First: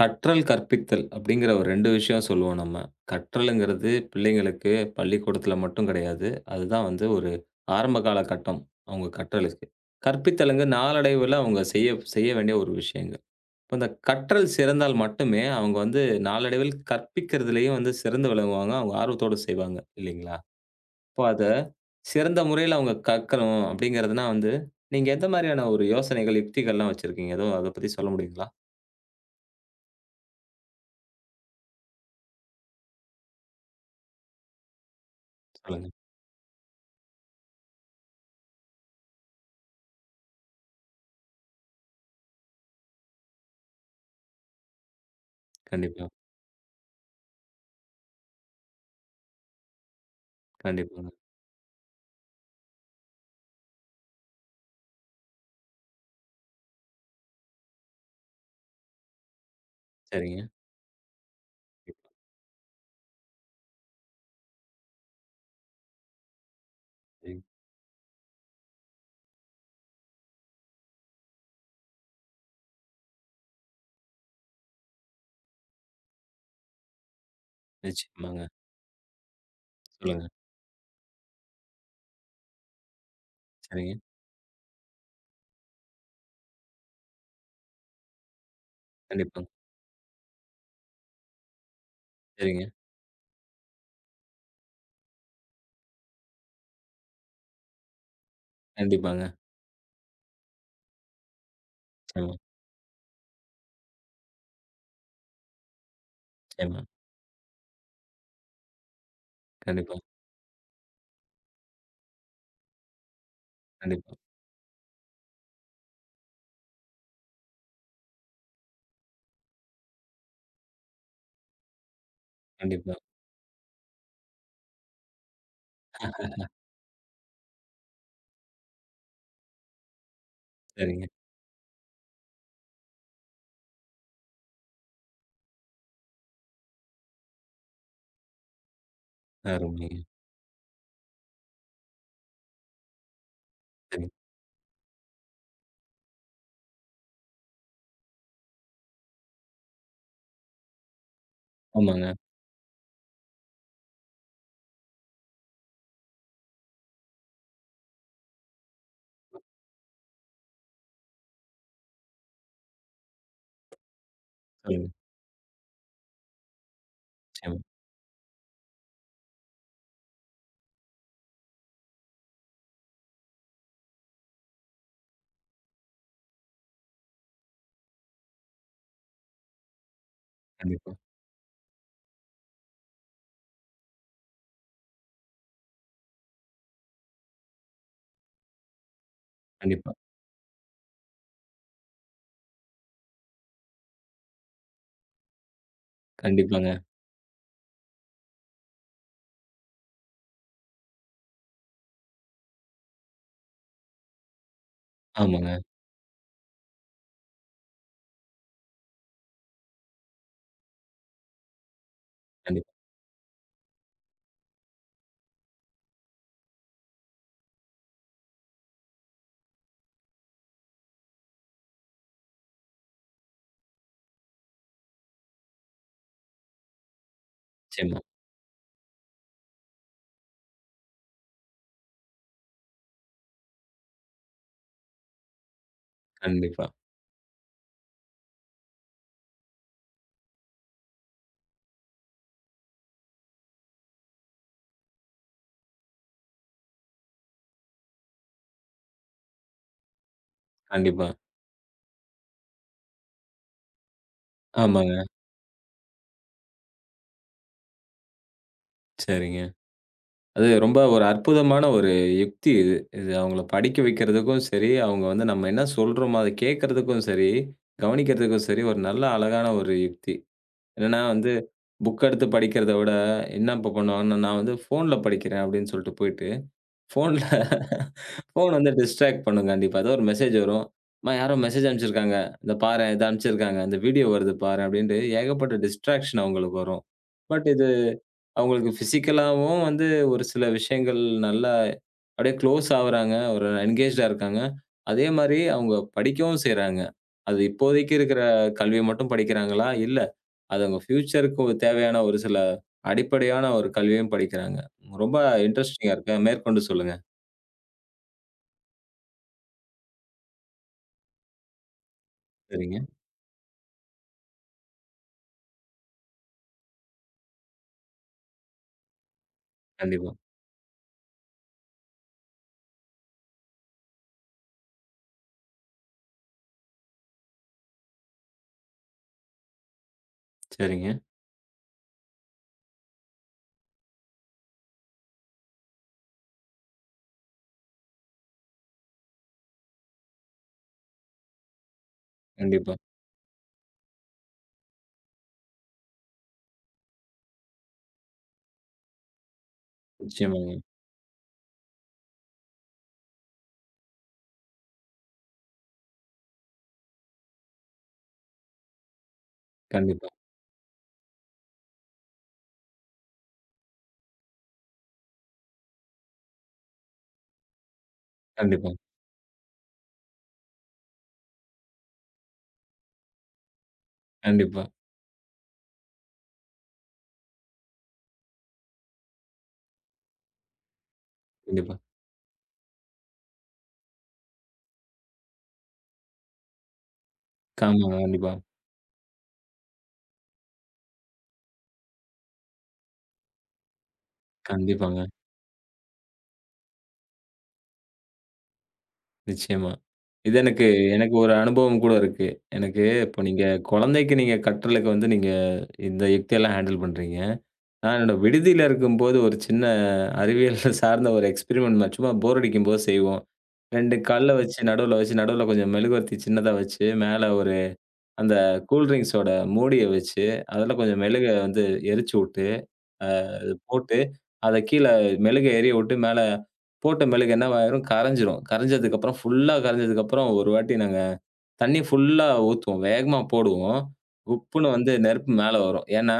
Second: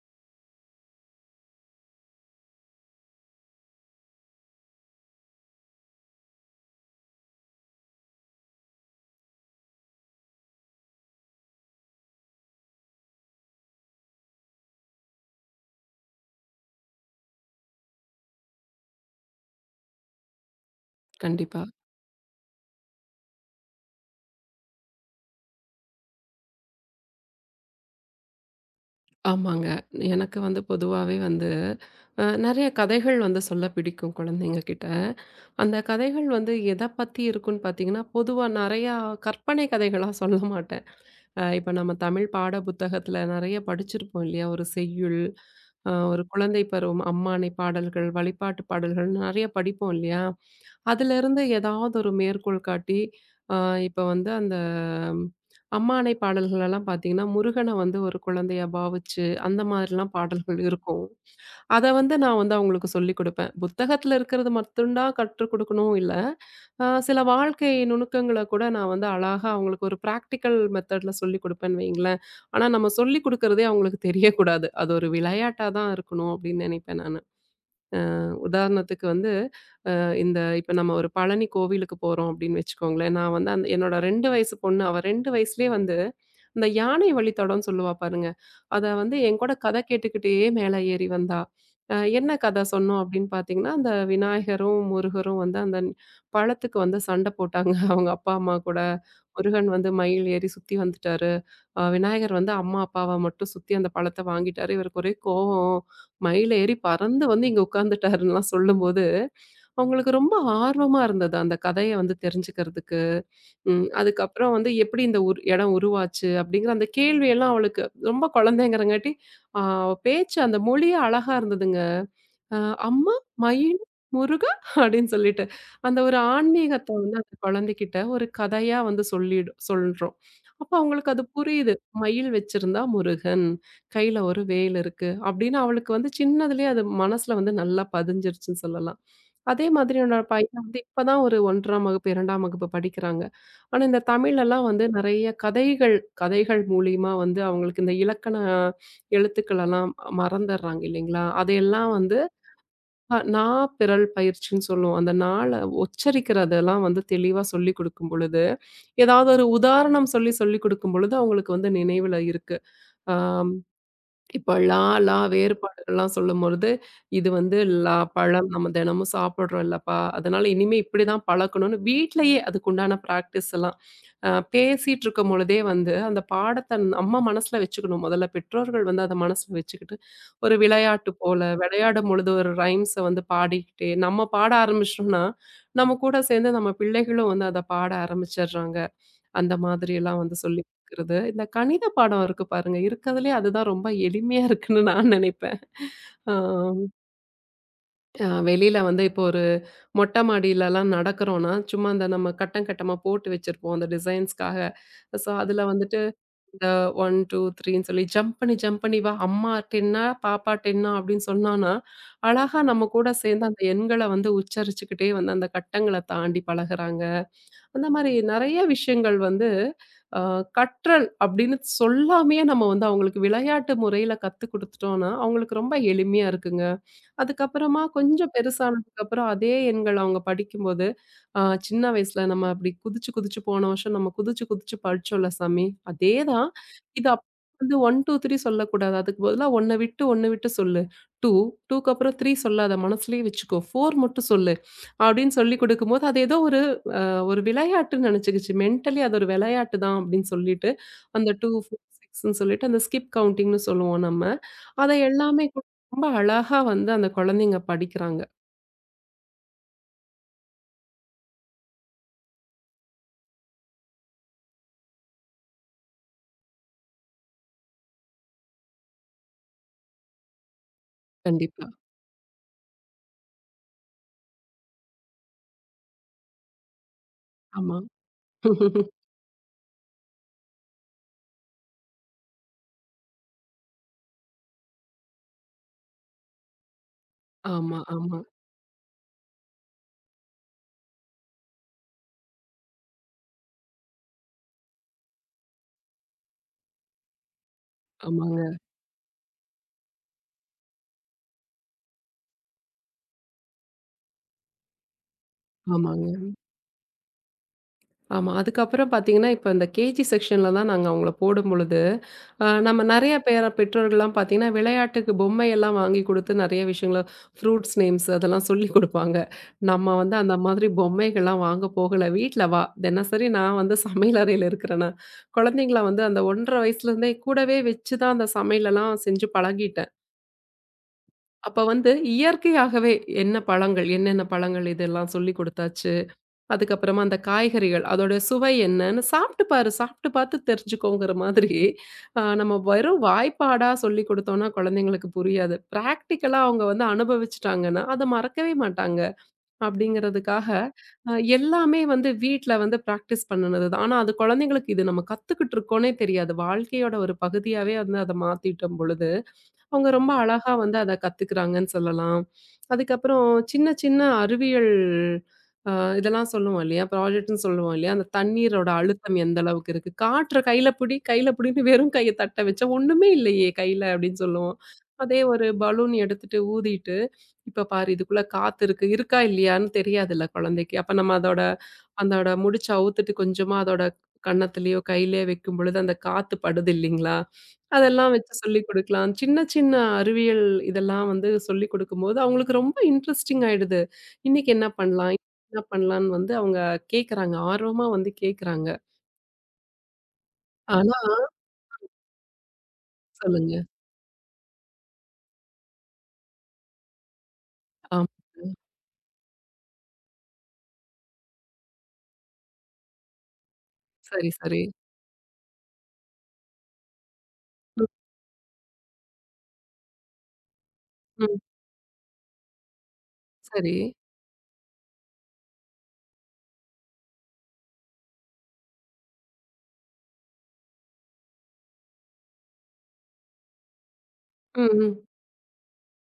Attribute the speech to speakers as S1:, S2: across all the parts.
S1: கற்றல், கற்பித்தல் அப்படிங்கிற ஒரு 2 விஷயம் சொல்லுவோம் நம்ம. கற்றல்ங்கிறது பிள்ளைங்களுக்கு பள்ளிக்கூடத்தில மட்டும் கிடையாது. அதுதான் வந்து ஒரு ஆரம்ப காலகட்டம் அவங்க கற்றலுக்கு. கற்பித்தல்ங்க நாளடைவில அவங்க செய்ய செய்ய வேண்டிய ஒரு விஷயங்கள். இப்ப இந்த கற்றல் சிறந்தால் மட்டுமே அவங்க வந்து நாளடைவில் கற்பிக்கிறதிலேயும் வந்து சிறந்து விளங்குவாங்க. அவங்க ஆர்வத்தோட செய்வாங்க இல்லைங்களா? இப்போ அத
S2: கண்டிப்பா.
S1: சிறந்த முறையில அவங்க கற்கணும் அப்படிங்கிறதுனா வந்து, நீங்க எந்த மாரியான ஒரு யோசனைகள், யுக்திகள்லாம் வச்சிருக்கீங்க? எதுவும் அத பத்தி சொல்ல முடியுங்களா?
S2: ஆமாங்க. எனக்கு பொதுவாவே நெறைய கதைகள் சொல்ல பிடிக்கும் குழந்தைங்க கிட்ட. அந்த
S1: சொல்லுங்க.
S2: கதைகள் எத பத்தி இருக்குன்னு பார்த்தீங்கன்னா, பொதுவா நெறையா கற்பனை கதைகளா சொல்ல மாட்டேன். இப்ப நம்ம தமிழ் பாட புத்தகத்துல நெறைய படிச்சிருப்போம் இல்லையா? ஒரு செய்யுள்,
S1: கண்டிப்பா,
S2: ஒரு குழந்தை பருவம், அம்மானை பாடல்கள், வழிபாட்டு பாடல்கள் நெறைய படிப்போம் இல்லையா?
S1: கண்டிப்பா.
S2: அதிலிருந்து ஏதாவது ஒரு மேற்கோள் காட்டி, அ இப்ப வந்து அந்த ம், அம்மானை பாடல்களெல்லாம் பார்த்தீங்கன்னா, முருகன ஒரு குழந்தையா பாவிச்சு, அந்த மாதிரிலாம்
S1: சரிங்க.
S2: பாடல்கள் இருக்கும். அத நான் அவங்களுக்கு சொல்லிக் குடுப்பேன். புத்தகத்துல இருக்கிறது மட்டும் தான் கற்றுக் குடுக்கணும் இல்ல. சில
S1: ம்.
S2: வாழ்க்கை நுணுக்கங்கள கூட நான் அழகா அவங்களுக்கு ஒரு பிராக்டிகல் மெத்தட்ல சொல்லிக் குடுப்பேன்னு வைங்களேன். ஆனா நம்ம சொல்லிக் குடுக்கிறதே அவங்களுக்கு தெரியக்கூடாது. அது ஒரு விளையாட்டா தான் இருக்கணும் அப்படின்னு நினைப்பேன் நானு.
S1: நிச்சயமாங்க.
S2: உதாரணத்துக்கு
S1: சொல்லுங்க.
S2: இப்ப நம்ம ஒரு பழனி கோவிலுக்கு போறோம் அப்படின்னு வச்சுக்கோங்களேன். நான் அந்த
S1: சரிங்க.
S2: என்னோட 2 வயசு பொண்ணு. அவ 2 வயசுலயே இந்த யானை வழி தடம்ன்னு சொல்லுவா பாருங்க. அத
S1: கண்டிப்பாங்க.
S2: என்கூட கதை கேட்டுக்கிட்டே மேல ஏறி வந்தா. என்ன கதை
S1: சரிங்க.
S2: சொன்னோம் அப்படின்னு பார்த்தீங்கன்னா, அந்த விநாயகரும், முருகரும் அந்த பழத்துக்கு சண்டை போட்டாங்க. அவங்க அப்பா, அம்மா கூட.
S1: கண்டிப்பாங்க.
S2: முருகன் மயில் ஏறி சுத்தி வந்துட்டாரு. விநாயகர்
S1: நிச்சயமா,
S2: அம்மா, அப்பாவ மட்டும் சுத்தி அந்த பழத்த வாங்கிட்டாரு. இவருக்கு ஒரே கோவம். மயில் ஏறி
S1: நிச்சயமா.
S2: பறந்து வந்து இங்க உட்கார்ந்துட்டாருன்னுலாம் சொல்லும்போது,
S1: கண்டிப்பா,
S2: அவங்களுக்கு ரொம்ப ஆர்வமா இருந்தது அந்த கதைய தெரிஞ்சுக்கிறதுக்கு.
S1: கண்டிப்பா,
S2: அதுக்கப்புறம் எப்படி இந்த இடம் உருவாச்சு அப்படிங்கிற அந்த கேள்வியெல்லாம் அவளுக்கு ரொம்ப குழந்தைங்கிறங்காட்டி, அவ பேச்சு அந்த மொழியே அழகா இருந்ததுங்க. அ
S1: கண்டிப்பா.
S2: "அம்மா, மயிலு, முருகா" அப்படின்னு சொல்லிட்டு. அந்த ஒரு ஆன்மீகத்த அந்த குழந்தைகிட்ட ஒரு கதையா சொல்றோம். அப்ப
S1: சரிங்க.
S2: அவங்களுக்கு அது புரியுது. மயில் வச்சிருந்தா முருகன், கையில ஒரு வேல் இருக்கு அப்படின்னு அவளுக்கு சின்னதுலயே அது மனசுல நல்லா பதிஞ்சிருச்சுன்னு சொல்லலாம். அதே மாதிரி
S1: அருமைங்க.
S2: என்னோட பையன் இப்ப தான் ஒரு 1ஆம் வகுப்பு, 2ஆம் வகுப்பு படிக்கிறாங்க. ஆனா, இந்த
S1: சரி.
S2: தமிழ்லலாம் நெறைய கதைகள் கதைகள் மூலியமா அவங்களுக்கு இந்த இலக்கண எழுத்துக்களெல்லாம் மறந்தர்றாங்க இல்லைங்களா? அதையெல்லாம்
S1: ஆமாங்க.
S2: அ நா, பிறல் பயிற்சின்னு சொல்லுவோம். அந்த நாள உச்சரிக்கிறதெல்லாம் தெளிவா சொல்லிக் குடுக்கும் பொழுது, ஏதாவது ஒரு உதாரணம் சொல்லி சொல்லிக் குடுக்கும் பொழுது அவங்களுக்கு நினைவுல இருக்கு. ஆ இப்ப லா,
S1: சொல்லுங்க.
S2: லா வேறுபாடுகள்லாம் சொல்லும்பொழுது, இது
S1: நிச்சயமா.
S2: லா பழம் நம்ம தினமும் சாப்பிடுறோம் இல்லப்பா, அதனால இனிமே இப்படிதான் பழக்கணும்னு வீட்லயே அதுக்குண்டான பிராக்டிஸ் எல்லாம் அ பேசிட்டுருக்கும் பொழுதே, அந்த பாடத்த நம்ம மனசுல வச்சுக்கணும். முதல்ல பெற்றோர்கள் அத மனசுல வச்சுக்கிட்டு, ஒரு
S1: கண்டிப்பா,
S2: விளையாட்டு போல விளையாடும் பொழுது ஒரு ரைம்ஸ பாடிக்கிட்டே நம்ம பாட ஆரம்பிச்சிட்டோம்னா, நம்ம கூட சேர்ந்து நம்ம பிள்ளைகளும் அத பாட ஆரம்பிச்சடுறாங்க. அந்த மாதிரி
S1: கண்டிப்பா,
S2: எல்லாம் சொல்லிக் குடுக்குறது. இந்த கணித பாடம் இருக்கு பாருங்க. இருக்கறதுலயே அதுதான் ரொம்ப எளிமையா இருக்குன்னு நான் நினைப்பேன். ஆ,
S1: கண்டிப்பாங்க.
S2: அ வெளியில இப்போ ஒரு மொட்டை மாடியிலலாம் நடக்கிறோம்னா, சும்மா அந்த நம்ம கட்டம் கட்டமா போட்டு வச்சிருப்போம் அந்த டிசைன்ஸ்க்காக. ஸோ,
S1: ஆமாங்க.
S2: அதுல வந்துட்டு இந்த 1, 2, 3ன்னு சொல்லி ஜம்ப் பண்ணி ஜம்ப் பண்ணி வா! அம்மா 10ஆ, பாப்பா 10ஆ அப்படின்னு சொன்னான்னா, அழகா
S1: கண்டிப்பா.
S2: நம்ம கூட சேர்ந்து அந்த எண்கள உச்சரிச்சுக்கிட்டே அந்த கட்டங்கள தாண்டி பழகுறாங்க. அந்த மாரி நெறைய விஷயங்கள் அ கற்றல் அப்படின்னு சொல்லாமயே நம்ம அவங்களுக்கு விளையாட்டு முறையில கத்து குடுத்துட்டோம்னா, அவங்களுக்கு ரொம்ப எளிமையா இருக்குங்க. அதுக்கப்புறமா
S1: நிச்சயமா.
S2: கொஞ்சம் பெருசானதுக்கப்புறம் அதே எண்கள் அவங்க படிக்கும்போது, அ சின்ன வயசுல நம்ம அப்படி குதிச்சு குதிச்சு போன வருஷம் நம்ம குதிச்சு குதிச்சு படிச்சோம்ல சாமி, அதே தான்.
S1: கண்டிப்பா,
S2: இது அப்ப 1, 2, 3 சொல்லக்கூடாது. அதுக்கு பதிலா 1 விட்டு 1 விட்டு சொல்லு. 2, 2க்கு அப்புறம் 3 சொல்லாத. மனசுலயே வச்சுக்கோ. 4 மட்டும் சொல்லு. அப்படின்னு சொல்லிக் குடுக்கும்போது, அது ஏதோ ஒரு ஒரு விளையாட்டுன்னு நெனச்சுக்கிச்சு. மென்டலி அது ஒரு விளையாட்டு தான் அப்படின்னு சொல்லிட்டு,
S1: கண்டிப்பா.
S2: அந்த 2, 4, 6ன்னு சொல்லிட்டு அந்த ஸ்கிப் கவுண்டிங்ன்னு சொல்லுவோம் நம்ம. அத
S1: ஆமாங்க.
S2: எல்லாமே கூட ரொம்ப அழகா அந்த குழந்தைங்க படிக்கிறாங்க.
S1: சரிங்க. அது ரொம்ப ஒரு அற்புதமான ஒரு யுக்தி இது. இது அவங்கள படிக்க வைக்கிறதுக்கும் சரி, அவங்க வந்து நம்ம என்ன சொல்றோமோ, அத கேட்கறதுக்கும் சரி, கவனிக்கிறதுக்கும் சரி, ஒரு நல்ல அழகான ஒரு யுக்தி. என்னன்னா வந்து,
S2: கண்டிப்பா.
S1: புக் எடுத்து படிக்கிறத விட, என்ன இப்ப பண்ணுவாங்கன்னா, நான் வந்து ஃபோன்ல படிக்கிறேன் அப்படின்னு சொல்லிட்டு போயிட்டு, ஃபோன்ல
S2: ஆமா.
S1: ஃபோன் வந்து டிஸ்ட்ராக்ட் பண்ணும் கண்டிப்பா. ஏதோ ஒரு மெசேஜ் வரும். அம்மா யாரோ மெசேஜ் அனுப்பிச்சிருக்காங்க. இத பாரேன், இத அனுப்பிச்சிருக்காங்க. இந்த வீடியோ வருது பாரேன் அப்படின்ட்டு ஏகப்பட்ட டிஸ்ட்ராக்ஷன் அவங்களுக்கு வரும். பட் இது
S2: ஆமா, ஆமா.
S1: அவங்களுக்கு பிசிக்கலாவும் வந்து ஒரு சில விஷயங்கள் நல்லா அப்படியே க்ளோஸ் ஆவுறாங்க. ஒரு என்கேஜ்டா இருக்காங்க. அதே மாரி அவங்க படிக்கவும் செய்றாங்க. அது இப்போதைக்கு இருக்கிற
S2: ஆமாங்க,
S1: கல்விய மட்டும் படிக்கிறாங்களா? இல்ல அது அவங்க ஃபியூச்சருக்கு தேவையான ஒரு சில அடிப்படையான ஒரு கல்வியும் படிக்கிறாங்க. ரொம்ப இன்ட்ரஸ்டிங்கா
S2: ஆமாங்க.
S1: இருக்கு. மேற்கொண்டு சொல்லுங்க.
S2: ஆமா. அதுக்கப்புறம் பார்த்தீங்கன்னா, இப்ப இந்த கேஜி செக்ஷன்ல தான் நாங்க அவங்கள போடும்பொழுது,
S1: சரிங்க.
S2: நம்ம நெறைய பேர பெற்றோர்கள்லாம் பார்த்தீங்கன்னா, விளையாட்டுக்கு பொம்மையெல்லாம் வாங்கி குடுத்து நெறைய விஷயங்கள ஃப்ரூட்ஸ் நேம்ஸ் அதெல்லாம் சொல்லிக் குடுப்பாங்க. நம்ம
S1: கண்டிப்பா.
S2: அந்த மாதிரி பொம்மைகள்லாம் வாங்க போகல. "வீட்ல வா" தினசரி நான் சமையல் அறையில இருக்கிறேனா, குழந்தைங்கள அந்த 1½ வயசுலேருந்தே கூடவே வச்சு தான் அந்த சமையலெல்லாம் செஞ்சு பழகிட்டேன்.
S1: சரிங்க.
S2: அப்ப இயற்கையாகவே என்ன பழங்கள், என்னென்ன பழங்கள் இதெல்லாம் சொல்லிக் குடுத்தாச்சு. அதுக்கப்புறமா அந்த காய்கறிகள், அதோட சுவை என்னன்னு சாப்பிட்டு பாரு, சாப்பிட்டு பார்த்து தெரிஞ்சுக்கோங்கிற மாதிரி, நம்ம
S1: கண்டிப்பா.
S2: வெறும் வாய்ப்பாடா சொல்லிக் குடுத்தோம்னா குழந்தைங்களுக்கு புரியாது. பிராக்டிகலா அவங்க அனுபவிச்சுட்டாங்கன்னா, அத மறக்கவே மாட்டாங்க. அப்படிங்கிறதுக்காக,
S1: நிச்சயமாங்க.
S2: எல்லாமே வீட்ல பிராக்டிஸ் பண்ணுனது தான். ஆனா, அது குழந்தைங்களுக்கு இது நம்ம கத்துக்கிட்டு இருக்கோன்னே தெரியாது. வாழ்க்கையோட ஒரு பகுதியாவே அத மாத்திட்டோம் பொழுது. அவங்க
S1: கண்டிப்பா,
S2: ரொம்ப அழகா அத கத்துக்கிறாங்கன்னு சொல்லலாம். அதுக்கப்புறம் சின்ன, சின்ன அறிவியல் அ இதெல்லாம் சொல்லுவோம் இல்லையா? ப்ராஜெக்ட்ன்னு சொல்லுவோம் இல்லையா? அந்த தண்ணீரோட
S1: கண்டிப்பா,
S2: அழுத்தம் எந்த அளவுக்கு இருக்கு? காற்ற கையில புடி, கையில புடின்னு வெறும் கைய தட்ட வச்சா, "ஒண்ணுமே இல்லையே கையில" அப்படின்னு சொல்லுவோம்.
S1: கண்டிப்பா,
S2: அதே ஒரு பலூன் எடுத்துட்டு ஊதிட்டு, "இப்ப பாரு இதுக்குள்ள காத்து இருக்கு. இருக்கா இல்லையான்னு தெரியாதுல்ல குழந்தைக்கு." அப்ப நம்ம அதோட
S1: கண்டிப்பா.
S2: அதோட முடிச்ச அவுத்துட்டு கொஞ்சமா அதோட கன்னத்துலயோ, கையிலயோ வைக்கும் பொழுது அந்த காத்து படுது இல்லைங்களா?
S1: ஆமாங்க.
S2: அதெல்லாம் வச்சு
S1: கண்டிப்பா.
S2: சொல்லிக் குடுக்கலாம். சின்ன, சின்ன அறிவியல் இதெல்லாம் சொல்லிக் குடுக்கும்போது, அவங்களுக்கு ரொம்ப இன்ட்ரஸ்டிங் ஆயிடுது. இன்னைக்கு என்ன
S1: கண்டிப்பாங்க.
S2: பண்ணலாம்? இன்னைக்கு என்ன பண்ணலான்னு அவங்க கேட்கறாங்க. ஆர்வமா கேட்கறாங்க.
S1: நிச்சயமா. இது எனக்கு
S2: ஆனா
S1: எனக்கு ஒரு அனுபவம் கூட இருக்கு. எனக்கு இப்ப நீங்க
S2: சொல்லுங்க.
S1: குழந்தைக்கு நீங்க கற்றலுக்கு வந்து நீங்க இந்த யுக்தியெல்லாம் ஹேண்டில் பண்றீங்க. நான்
S2: ஆமா.
S1: என்னோட விடுதியில இருக்கும்போது ஒரு சின்ன அறிவியல் சார்ந்த ஒரு எக்ஸ்பெரிமெண்ட் மாரி சும்மா போர் அடிக்கும்போது செய்வோம். 2
S2: சரி,
S1: கல்ல ம்.
S2: சரி.
S1: வச்சு நடுவுல வச்சு, நடுவுல கொஞ்சம் மெழுகுவர்த்தி சின்னதா வச்சு, மேல
S2: ம்,
S1: அந்த கூல் ட்ரிங்க்ஸோட மூடிய வச்சு, அதுல கொஞ்சம் மெழுக
S2: ம்.
S1: வந்து எரிச்சு வுட்டு, அ அது
S2: சரி.
S1: போட்டு, அத கீழ மெழுக எரிய வுட்டு, மேல போட்ட மெழுகு என்னவாயிரும் கரைஞ்சிரும். கரைஞ்சதுக்கப்புறம் ஃபுல்லா கரைஞ்சதுக்கப்புறம் ஒரு வாட்டி நாங்க தண்ணி ஃபுல்லா ஊத்துவோம். வேகமா போடுவோம்.
S2: ம்,
S1: உப்புன்னு வந்து
S2: ம்.
S1: நெருப்பு மேல வரும். ஏன்னா,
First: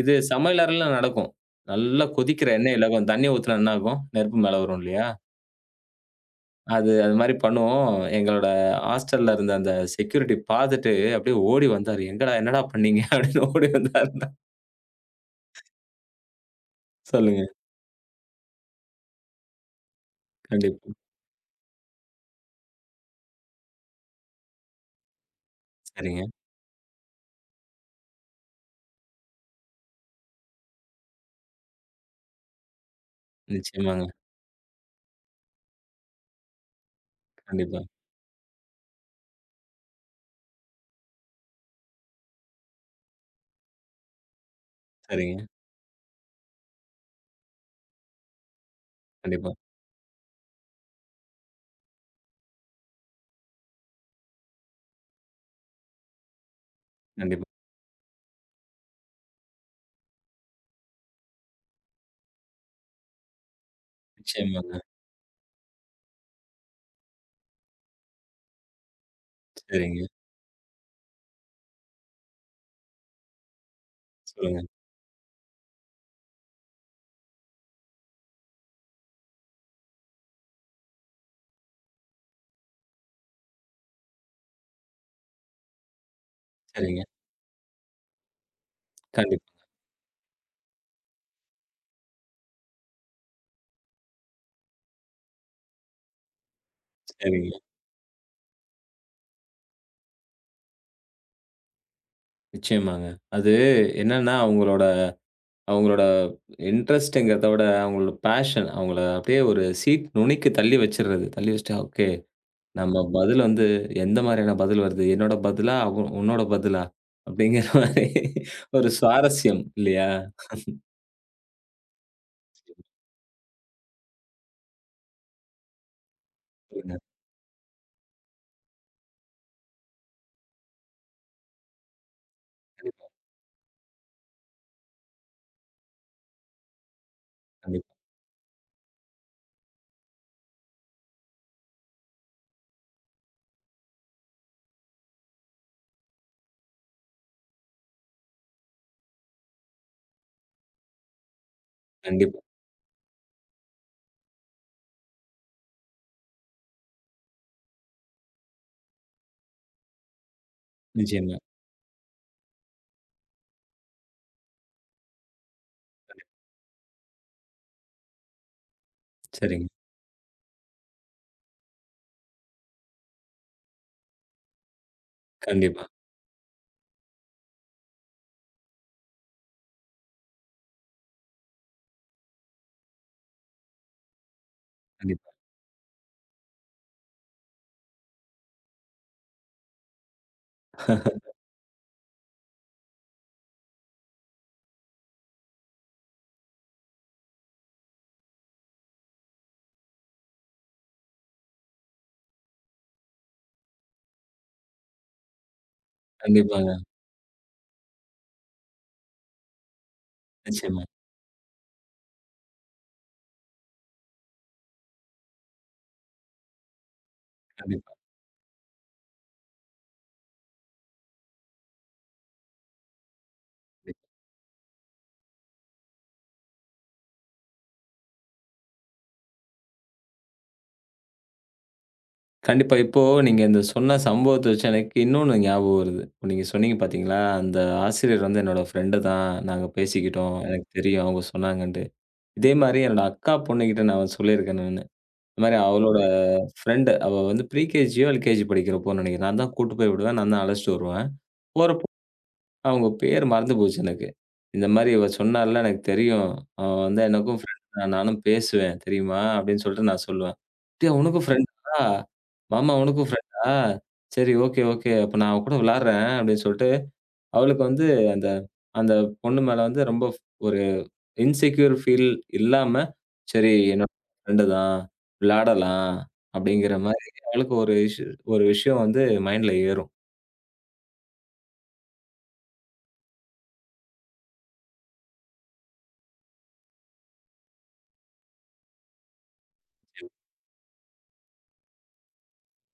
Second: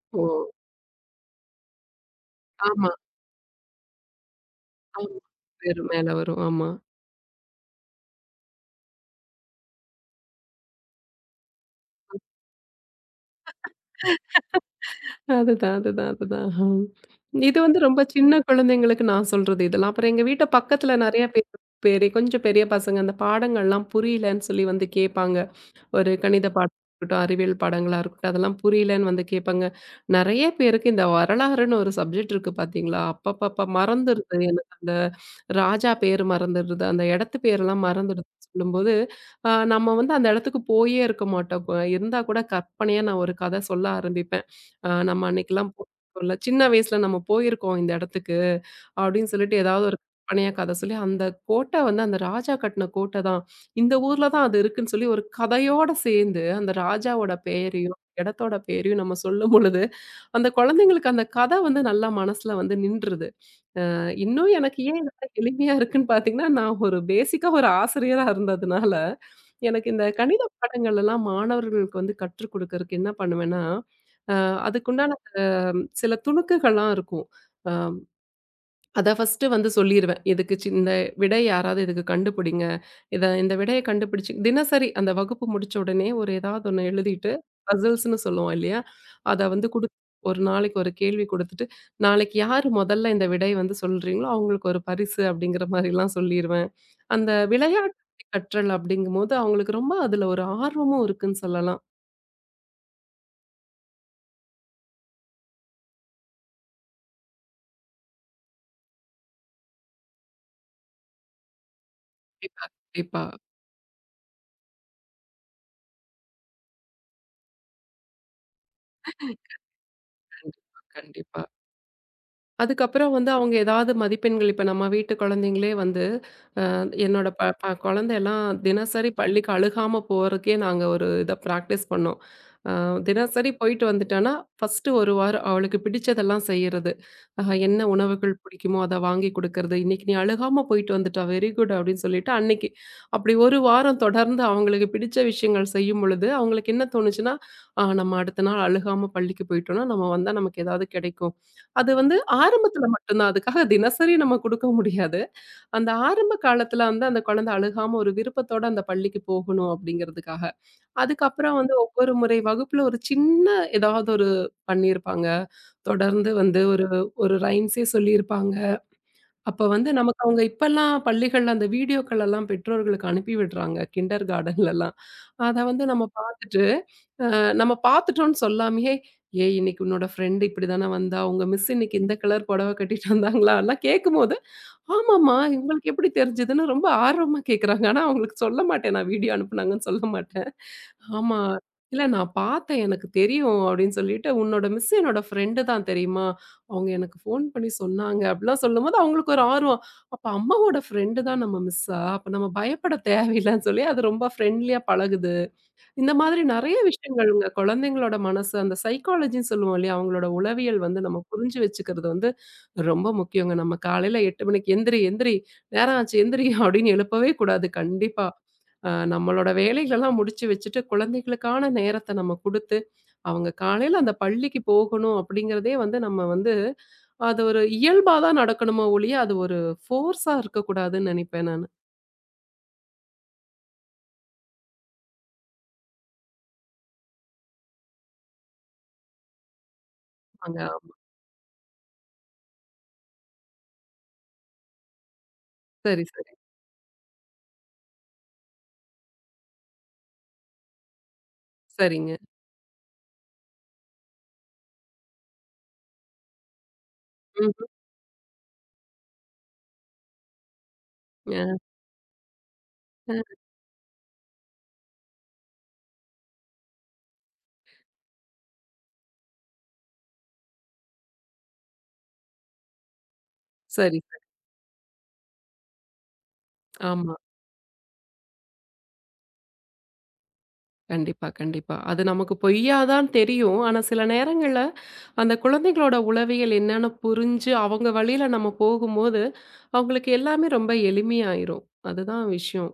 S1: இது
S2: ஓ!
S1: சமையலறையில நடக்கும். நல்லா கொதிக்கிற எண்ணெயில
S2: ஆமா,
S1: கொஞ்சம் தண்ணி ஊத்துனா என்ன ஆகும்? நெருப்பு மேல வரும் இல்லையா?
S2: ஆமா. வேறு மேல வரும். ஆமா.
S1: அது அது மாரி பண்ணுவோம். எங்களோட ஹாஸ்டல்ல இருந்த அந்த செக்யூரிட்டி பார்த்துட்டு அப்படியே ஓடி வந்தாரு. "எங்கடா என்னடா பண்ணீங்க?" அப்படின்னு ஓடி வந்தாருன்னா
S2: அதுதான், அதுதான், அதுதான். ம்.
S1: சொல்லுங்க.
S2: இது ரொம்ப சின்ன குழந்தைங்களுக்கு நான் சொல்றது இதெல்லாம். அப்புறம் எங்க வீட்டு
S1: கண்டிப்பா.
S2: பக்கத்துல நெறைய பேர் பெரிய பசங்க அந்த பாடங்கள்லாம் புரியலன்னு சொல்லி கேட்பாங்க. ஒரு
S1: சரிங்க.
S2: கணித பாடம் இருக்கட்டும், அறிவியல் பாடங்களா இருக்கட்டும், அதெல்லாம் புரியலன்னு கேட்பாங்க. நெறைய பேருக்கு இந்த வரலாறுன்னு ஒரு சப்ஜெக்ட் இருக்கு பார்த்தீங்களா? அப்பப்பப்பா
S1: நிச்சயமாங்க.
S2: மறந்துருது எனக்கு அந்த ராஜா பேரு மறந்துருது. அந்த இடத்து
S1: கண்டிப்பா.
S2: பேரெல்லாம் மறந்துடுது. சொல்லும்போது, நம்ம அந்த இடத்துக்கு போயே இருக்க மாட்டோம். இருந்தா கூட கற்பனையா நான் ஒரு கதை சொல்ல ஆரம்பிப்பேன். நம்ம
S1: சரிங்க.
S2: அன்னைக்கெல்லாம் போயிருக்கோம்ல சின்ன வயசுல நம்ம போயிருக்கோம் இந்த இடத்துக்கு. அப்படின்னு
S1: கண்டிப்பா,
S2: சொல்லிட்டு ஏதாவது ஒரு கற்பனையா கதை சொல்லி, அந்த கோட்டை அந்த ராஜா கட்டின கோட்டை தான். இந்த ஊர்ல தான் அது இருக்குன்னு சொல்லி ஒரு கதையோட சேர்ந்து அந்த ராஜாவோட
S1: கண்டிப்பா.
S2: பெயரையும், இடத்தோட பேரையும் நம்ம சொல்லும் பொழுது, அந்த குழந்தைங்களுக்கு அந்த கதை நல்லா மனசுல நின்றுது. இன்னும்
S1: நிச்சயமாங்க.
S2: எனக்கு ஏன் இதெல்லாம் எளிமையா இருக்குன்னு பார்த்தீங்கன்னா, நான் ஒரு பேசிக்கா ஒரு ஆசிரியரா இருந்ததுனால, எனக்கு
S1: சரிங்க.
S2: இந்த கணித பாடங்கள் எல்லாம் மாணவர்களுக்கு கற்றுக் குடுக்கறக்கு என்ன பண்ணுவேன்னா, அ
S1: சொல்லுங்க.
S2: அதுக்குண்டான சில துணுக்குகள்லாம் இருக்கும். அ அதான் ஃபர்ஸ்ட்டு சொல்லிருவேன். இதுக்கு இந்த விடை யாராவது இதுக்கு கண்டுபிடிங்க. இந்த விடைய கண்டுபிடிச்சு தினசரி அந்த வகுப்பு முடிச்ச உடனே ஒரு ஏதாவது ஒண்ணு
S1: சரிங்க.
S2: எழுதிட்டு, பசில்ஸ்ன்னு சொல்லுவோம் இல்லையா?
S1: கண்டிப்பா.
S2: அத வந்து குடுத் ஒரு நாளைக்கு ஒரு கேள்வி குடுத்துட்டு, நாளைக்கு யாரு முதல்ல இந்த விடை சொல்றீங்களோ, அவங்களுக்கு ஒரு பரிசு அப்படிங்கிற மாரிலாம் சொல்லிருவேன். அந்த
S1: சரிங்க.
S2: விளையாட்டு கற்றல் அப்படிங்கும்போது, அவங்களுக்கு ரொம்ப அதுல ஒரு ஆர்வமும் இருக்குன்னு சொல்லலாம்.
S1: நிச்சயமாங்க. அது என்னன்னா அவங்களோட அவங்களோட இன்ட்ரெஸ்ட்ங்கிறத விட அவங்களோட பேஷன் அவங்கள அப்படியே ஒரு சீட் நுனிக்கு தள்ளி வச்சுர்றது. தள்ளி வச்சுட்டு, "ஓகே.
S2: கண்டிப்பா,
S1: நம்ம
S2: கண்டிப்பா,
S1: பதில் வந்து எந்த மாரியான பதில் வருது? என்னோட பதிலா? உன்னோட பதிலா? அப்படிங்கிற மாரி ஒரு சுவாரஸ்யம் இல்லையா?
S2: கண்டிப்பா, கண்டிப்பா. அதுக்கப்புறம் அவங்க ஏதாவது மதிப்பெண்கள் இப்ப நம்ம வீட்டு குழந்தைங்களே
S1: சொல்லுங்க.
S2: என்னோட ப ப குழந்தையெல்லாம் தினசரி பள்ளிக்கு அழுகாம போறதுக்கே நாங்க ஒரு இத பிராக்டிஸ் பண்ணோம். அ
S1: கண்டிப்பா,
S2: தினசரி போயிட்டு வந்துட்டான்னா, ஃபர்ஸ்ட் 1 வாரம் அவளுக்கு பிடிச்சதெல்லாம் செய்யறது. என்ன
S1: கண்டிப்பா,
S2: உணவுகள் பிடிக்குமோ அத வாங்கி குடுக்கறது. "இன்னைக்கு நீ அழுகாம போயிட்டு வந்துட்டா, வெரி குட்" அப்படின்னு சொல்லிட்டு அன்னைக்கு அப்படி 1 வாரம் தொடர்ந்து அவங்களுக்கு பிடிச்ச விஷயங்கள் செய்யும் பொழுது, அவங்களுக்கு என்ன தோணுச்சுன்னா, "ஆ நம்ம அடுத்த நாள் அழுகாம பள்ளிக்கு போயிட்டோம்னா, நம்ம வந்தா நமக்கு ஏதாவது கிடைக்கும்." அது
S1: கண்டிப்பா.
S2: ஆரம்பத்துல மட்டும் தான். அதுக்காக தினசரி நம்ம குடுக்க முடியாது. அந்த ஆரம்ப காலத்துல அந்த குழந்தை அழுகாம ஒரு விருப்பத்தோட அந்த பள்ளிக்கு போகணும் அப்படிங்கிறதுக்காக.
S1: நிச்சயமா.
S2: அதுக்கப்புறம் ஒவ்வொரு முறை வகுப்புல ஒரு சின்ன ஏதாவது ஒரு பண்ணியிருப்பாங்க. தொடர்ந்து ஒரு ஒரு ரைம்ஸே சொல்லியிருப்பாங்க. அப்ப
S1: சரிங்க.
S2: நமக்கு அவங்க இப்பல்லாம் பள்ளிகள்ல அந்த வீடியோக்கள் எல்லாம் பெற்றோர்களுக்கு அனுப்பி விடுறாங்க. கிண்டர் கார்டன்லலாம். அத
S1: கண்டிப்பா,
S2: நம்ம பார்த்துட்டு, அ நம்ம பார்த்துட்டோம்ன்னு சொல்லாமயே, "ஏய் இன்னைக்கு உன்னோட ஃப்ரெண்ட் இப்படிதானே வந்தா? உங்க மிஸ் இன்னைக்கு இந்த கலர் புடவை கட்டிட்டு வந்தாங்களா?" எல்லாம் கேட்கும்போது
S1: கண்டிப்பா,
S2: ஆமாமா. உங்களுக்கு எப்படி தெரிஞ்சதுன்னு ரொம்ப ஆர்வமா கேட்குறாங்க. ஆனா அவங்களுக்கு சொல்ல மாட்டேன். நான் வீடியோ அனுப்புனாங்கன்னு சொல்ல மாட்டேன். ஆமா. இல்ல நான் பார்த்தேன். எனக்கு தெரியும் அப்படின்னு சொல்லிட்டு, "உன்னோட மிஸ் என்னோட ஃப்ரெண்டு தான் தெரியுமா? அவங்க எனக்கு ஃபோன் பண்ணி சொன்னாங்க." அப்படிலாம் சொல்லும்போது அவங்களுக்கு ஒரு ஆர்வம். அப்ப அம்மாவோட ஃப்ரெண்டு தான் நம்ம மிஸ்ஸா? அப்ப நம்ம பயப்பட தேவையில்லன்னு சொல்லி அது ரொம்ப ஃப்ரெண்ட்லியா பழகுது. இந்த மாதிரி
S1: கண்டிப்பாங்க.
S2: நெறைய விஷயங்கள்ங்க. குழந்தைங்களோட மனசு அந்த சைக்காலஜின்னு சொல்லுவோம் இல்லையா? அவங்களோட உளவியல்
S1: நிச்சயமா.
S2: நம்ம புரிஞ்சு வச்சுக்கிறது ரொம்ப முக்கியங்க. நம்ம காலையில 8 மணிக்கு எந்திரி, எந்திரி நேரம் ஆச்சு எந்திரி அப்படின்னு எழுப்பவே கூடாது
S1: கண்டிப்பா,
S2: கண்டிப்பா. நம்மளோட வேலைகளெல்லாம் முடிச்சு வச்சுட்டு, குழந்தைகளுக்கான நேரத்த நம்ம குடுத்து, அவங்க காலையில
S1: கண்டிப்பா.
S2: அந்த பள்ளிக்கு போகணும் அப்படிங்கிறதே நம்ம வந்து அது ஒரு இயல்பா தான் நடக்கணுமோ ஒழிய, அது ஒரு ஃபோர்ஸா இருக்கக்கூடாதுன்னு நெனைப்பேன் நானு.
S1: கண்டிப்பா. இப்போ நீங்க இந்த சொன்ன சம்பவத்த வச்சு எனக்கு இன்னொன்னு ஞாபகம் வருது. இப்ப நீங்க சொன்னீங்க பார்த்தீங்களா? அந்த ஆசிரியர் வந்து என்னோட ஃப்ரெண்டு தான். நாங்க பேசிக்கிட்டோம்.
S2: அங்க
S1: எனக்கு தெரியும் அவங்க சொன்னாங்கன்ட்டு. இதே மாரி என்னோட அக்கா பொண்ணுகிட்ட நான் சொல்லியிருக்கேன் நானு. இந்த மாரி அவளோட
S2: சரி, சரி.
S1: ஃப்ரெண்டு அவ வந்து ப்ரீகேஜியோ, எல்கேஜி படிக்கிறப்போன்னு நெனைக்கிறேன். நான் தான் கூட்டு போய் விடுவேன். நான் தான் அழைச்சுட்டு வருவேன். போறப்போ
S2: சரிங்க.
S1: அவங்க பேர் மறந்து போச்சு எனக்கு. இந்த மாரி இவ சொன்னால்ல எனக்கு தெரியும். அவ வந்து எனக்கும் ஃப்ரெண்ட்
S2: ம்.
S1: தான். நானும் பேசுவேன் தெரியுமா? அப்படின்னு சொல்லிட்டு நான் சொல்லுவேன். "அப்டியா உனக்கும்
S2: அ,
S1: ஃப்ரெண்டா? மாமா உனக்கும்
S2: அ.
S1: ஃப்ரெண்டா? சரி ஓகே, ஓகே. அப்ப நான் அவ கூட விளையாடுறேன்" அப்படின்னு சொல்லிட்டு அவளுக்கு வந்து அந்த அந்த பொண்ணு மேல வந்து ரொம்ப ஒரு இன்செக்யூர் ஃபீல் இல்லாம, சரி என்னோட
S2: சரி, சரி.
S1: ஃப்ரெண்டு தான், விளையாடலாம் அப்படிங்கிற மாரி
S2: ஆமா.
S1: அவளுக்கு ஒரு விஷயம் வந்து மைண்ட்ல ஏறும்.
S2: கண்டிப்பா, கண்டிப்பா. அது நமக்கு பொய்யா தான் தெரியும். ஆனா, சில நேரங்கள்ல அந்த குழந்தைகளோட உளவியல் என்னன்னு புரிஞ்சு, அவங்க வழியில நம்ம போகும்போது, அவங்களுக்கு எல்லாமே ரொம்ப எளிமையாயிரும். அதுதான் விஷயம்.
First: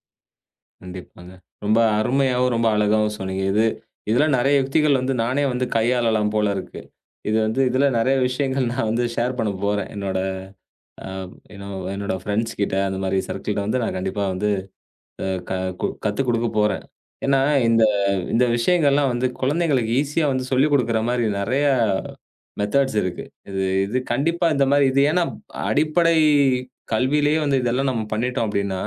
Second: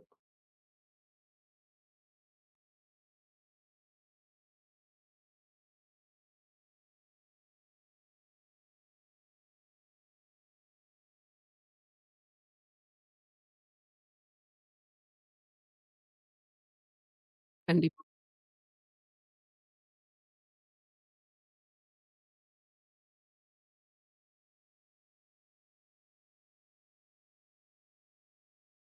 S1: கண்டிப்பாங்க. ரொம்ப அருமையாவும், ரொம்ப அழகாவும் சொன்னீங்க. இது இதெல்லாம் நெறைய யுக்திகள் வந்து நானே வந்து கையாளலாம் போல இருக்கு. இது வந்து இதில நெறைய விஷயங்கள் நான் வந்து ஷேர் பண்ண போறேன். என்னோட அ என்னோ என்னோட ஃப்ரெண்ட்ஸ் கிட்ட அந்த மாரி சர்க்கிள்ட்ட வந்து நான் கண்டிப்பா வந்து அ க கு கத்துக் குடுக்க போறேன். ஏன்னா, ம். இந்த
S2: கண்டிப்பா.
S1: இந்த விஷயங்கள்லாம் வந்து குழந்தைங்களுக்கு ஈஸியா வந்து சொல்லிக் குடுக்குற மாரி நெறைய மெத்தட்ஸ் இருக்கு. இது இது கண்டிப்பா இந்த மாரி இது ஏன்னா அடிப்படை கல்வியிலேயே வந்து இதெல்லாம் நம்ம பண்ணிட்டோம் அப்டின்னா,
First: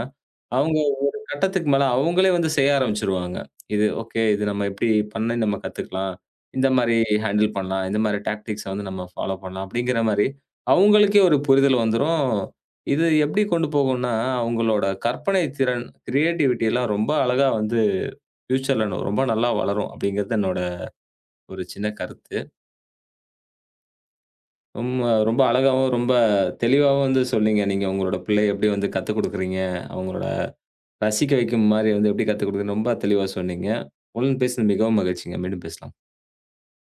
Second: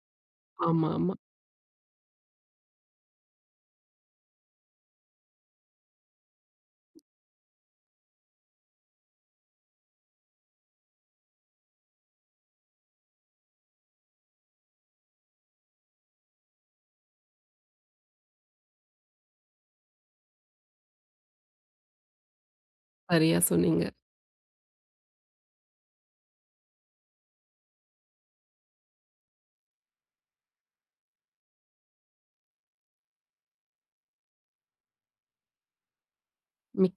S1: அவங்க
S2: ஆமா, ஆமா.
S1: ஒரு கட்டத்துக்கு மேல அவங்களே வந்து செய்ய ஆரம்பிச்சுருவாங்க. இது ஓகே. இது நம்ம இப்டி பண்ணி நம்ம கத்துக்கலாம். இந்த மாரி ஹேண்டில் பண்ணலாம். இந்த மாரி டாக்டிக்ஸ வந்து நம்ம ஃபாலோ பண்ணலாம் அப்டிங்கிற மாரி அவங்களுக்கே ஒரு புரிதல் வந்துரும். இது எப்டி கொண்டு போகும்னா, அவங்களோட கற்பனை திறன் கிரியேட்டிவிட்டி எல்லாம் ரொம்ப அழகா வந்து ஃபியூச்சர்ல ரொம்ப நல்லா வளரும் அப்படிங்கிறது என்னோட ஒரு சின்ன கருத்து.
S2: சரியா சொன்னீங்க.
S1: ரொம்ப ரொம்ப அழகாவும், ரொம்ப தெளிவாவும் வந்து சொன்னீங்க. நீங்க உங்களோட பிள்ளைய எப்படி வந்து கத்துக் குடுக்குறீங்க, அவங்களோட ரசிக்க வைக்கும் மாரி வந்து எப்படி கத்துக் குடுக்குறீங்கன்னு ரொம்ப தெளிவா சொன்னீங்க. உங்களுடன் பேசினது மிகவும் மகிழ்ச்சிங்க. மீண்டும் பேசலாம்.
S2: மிக்க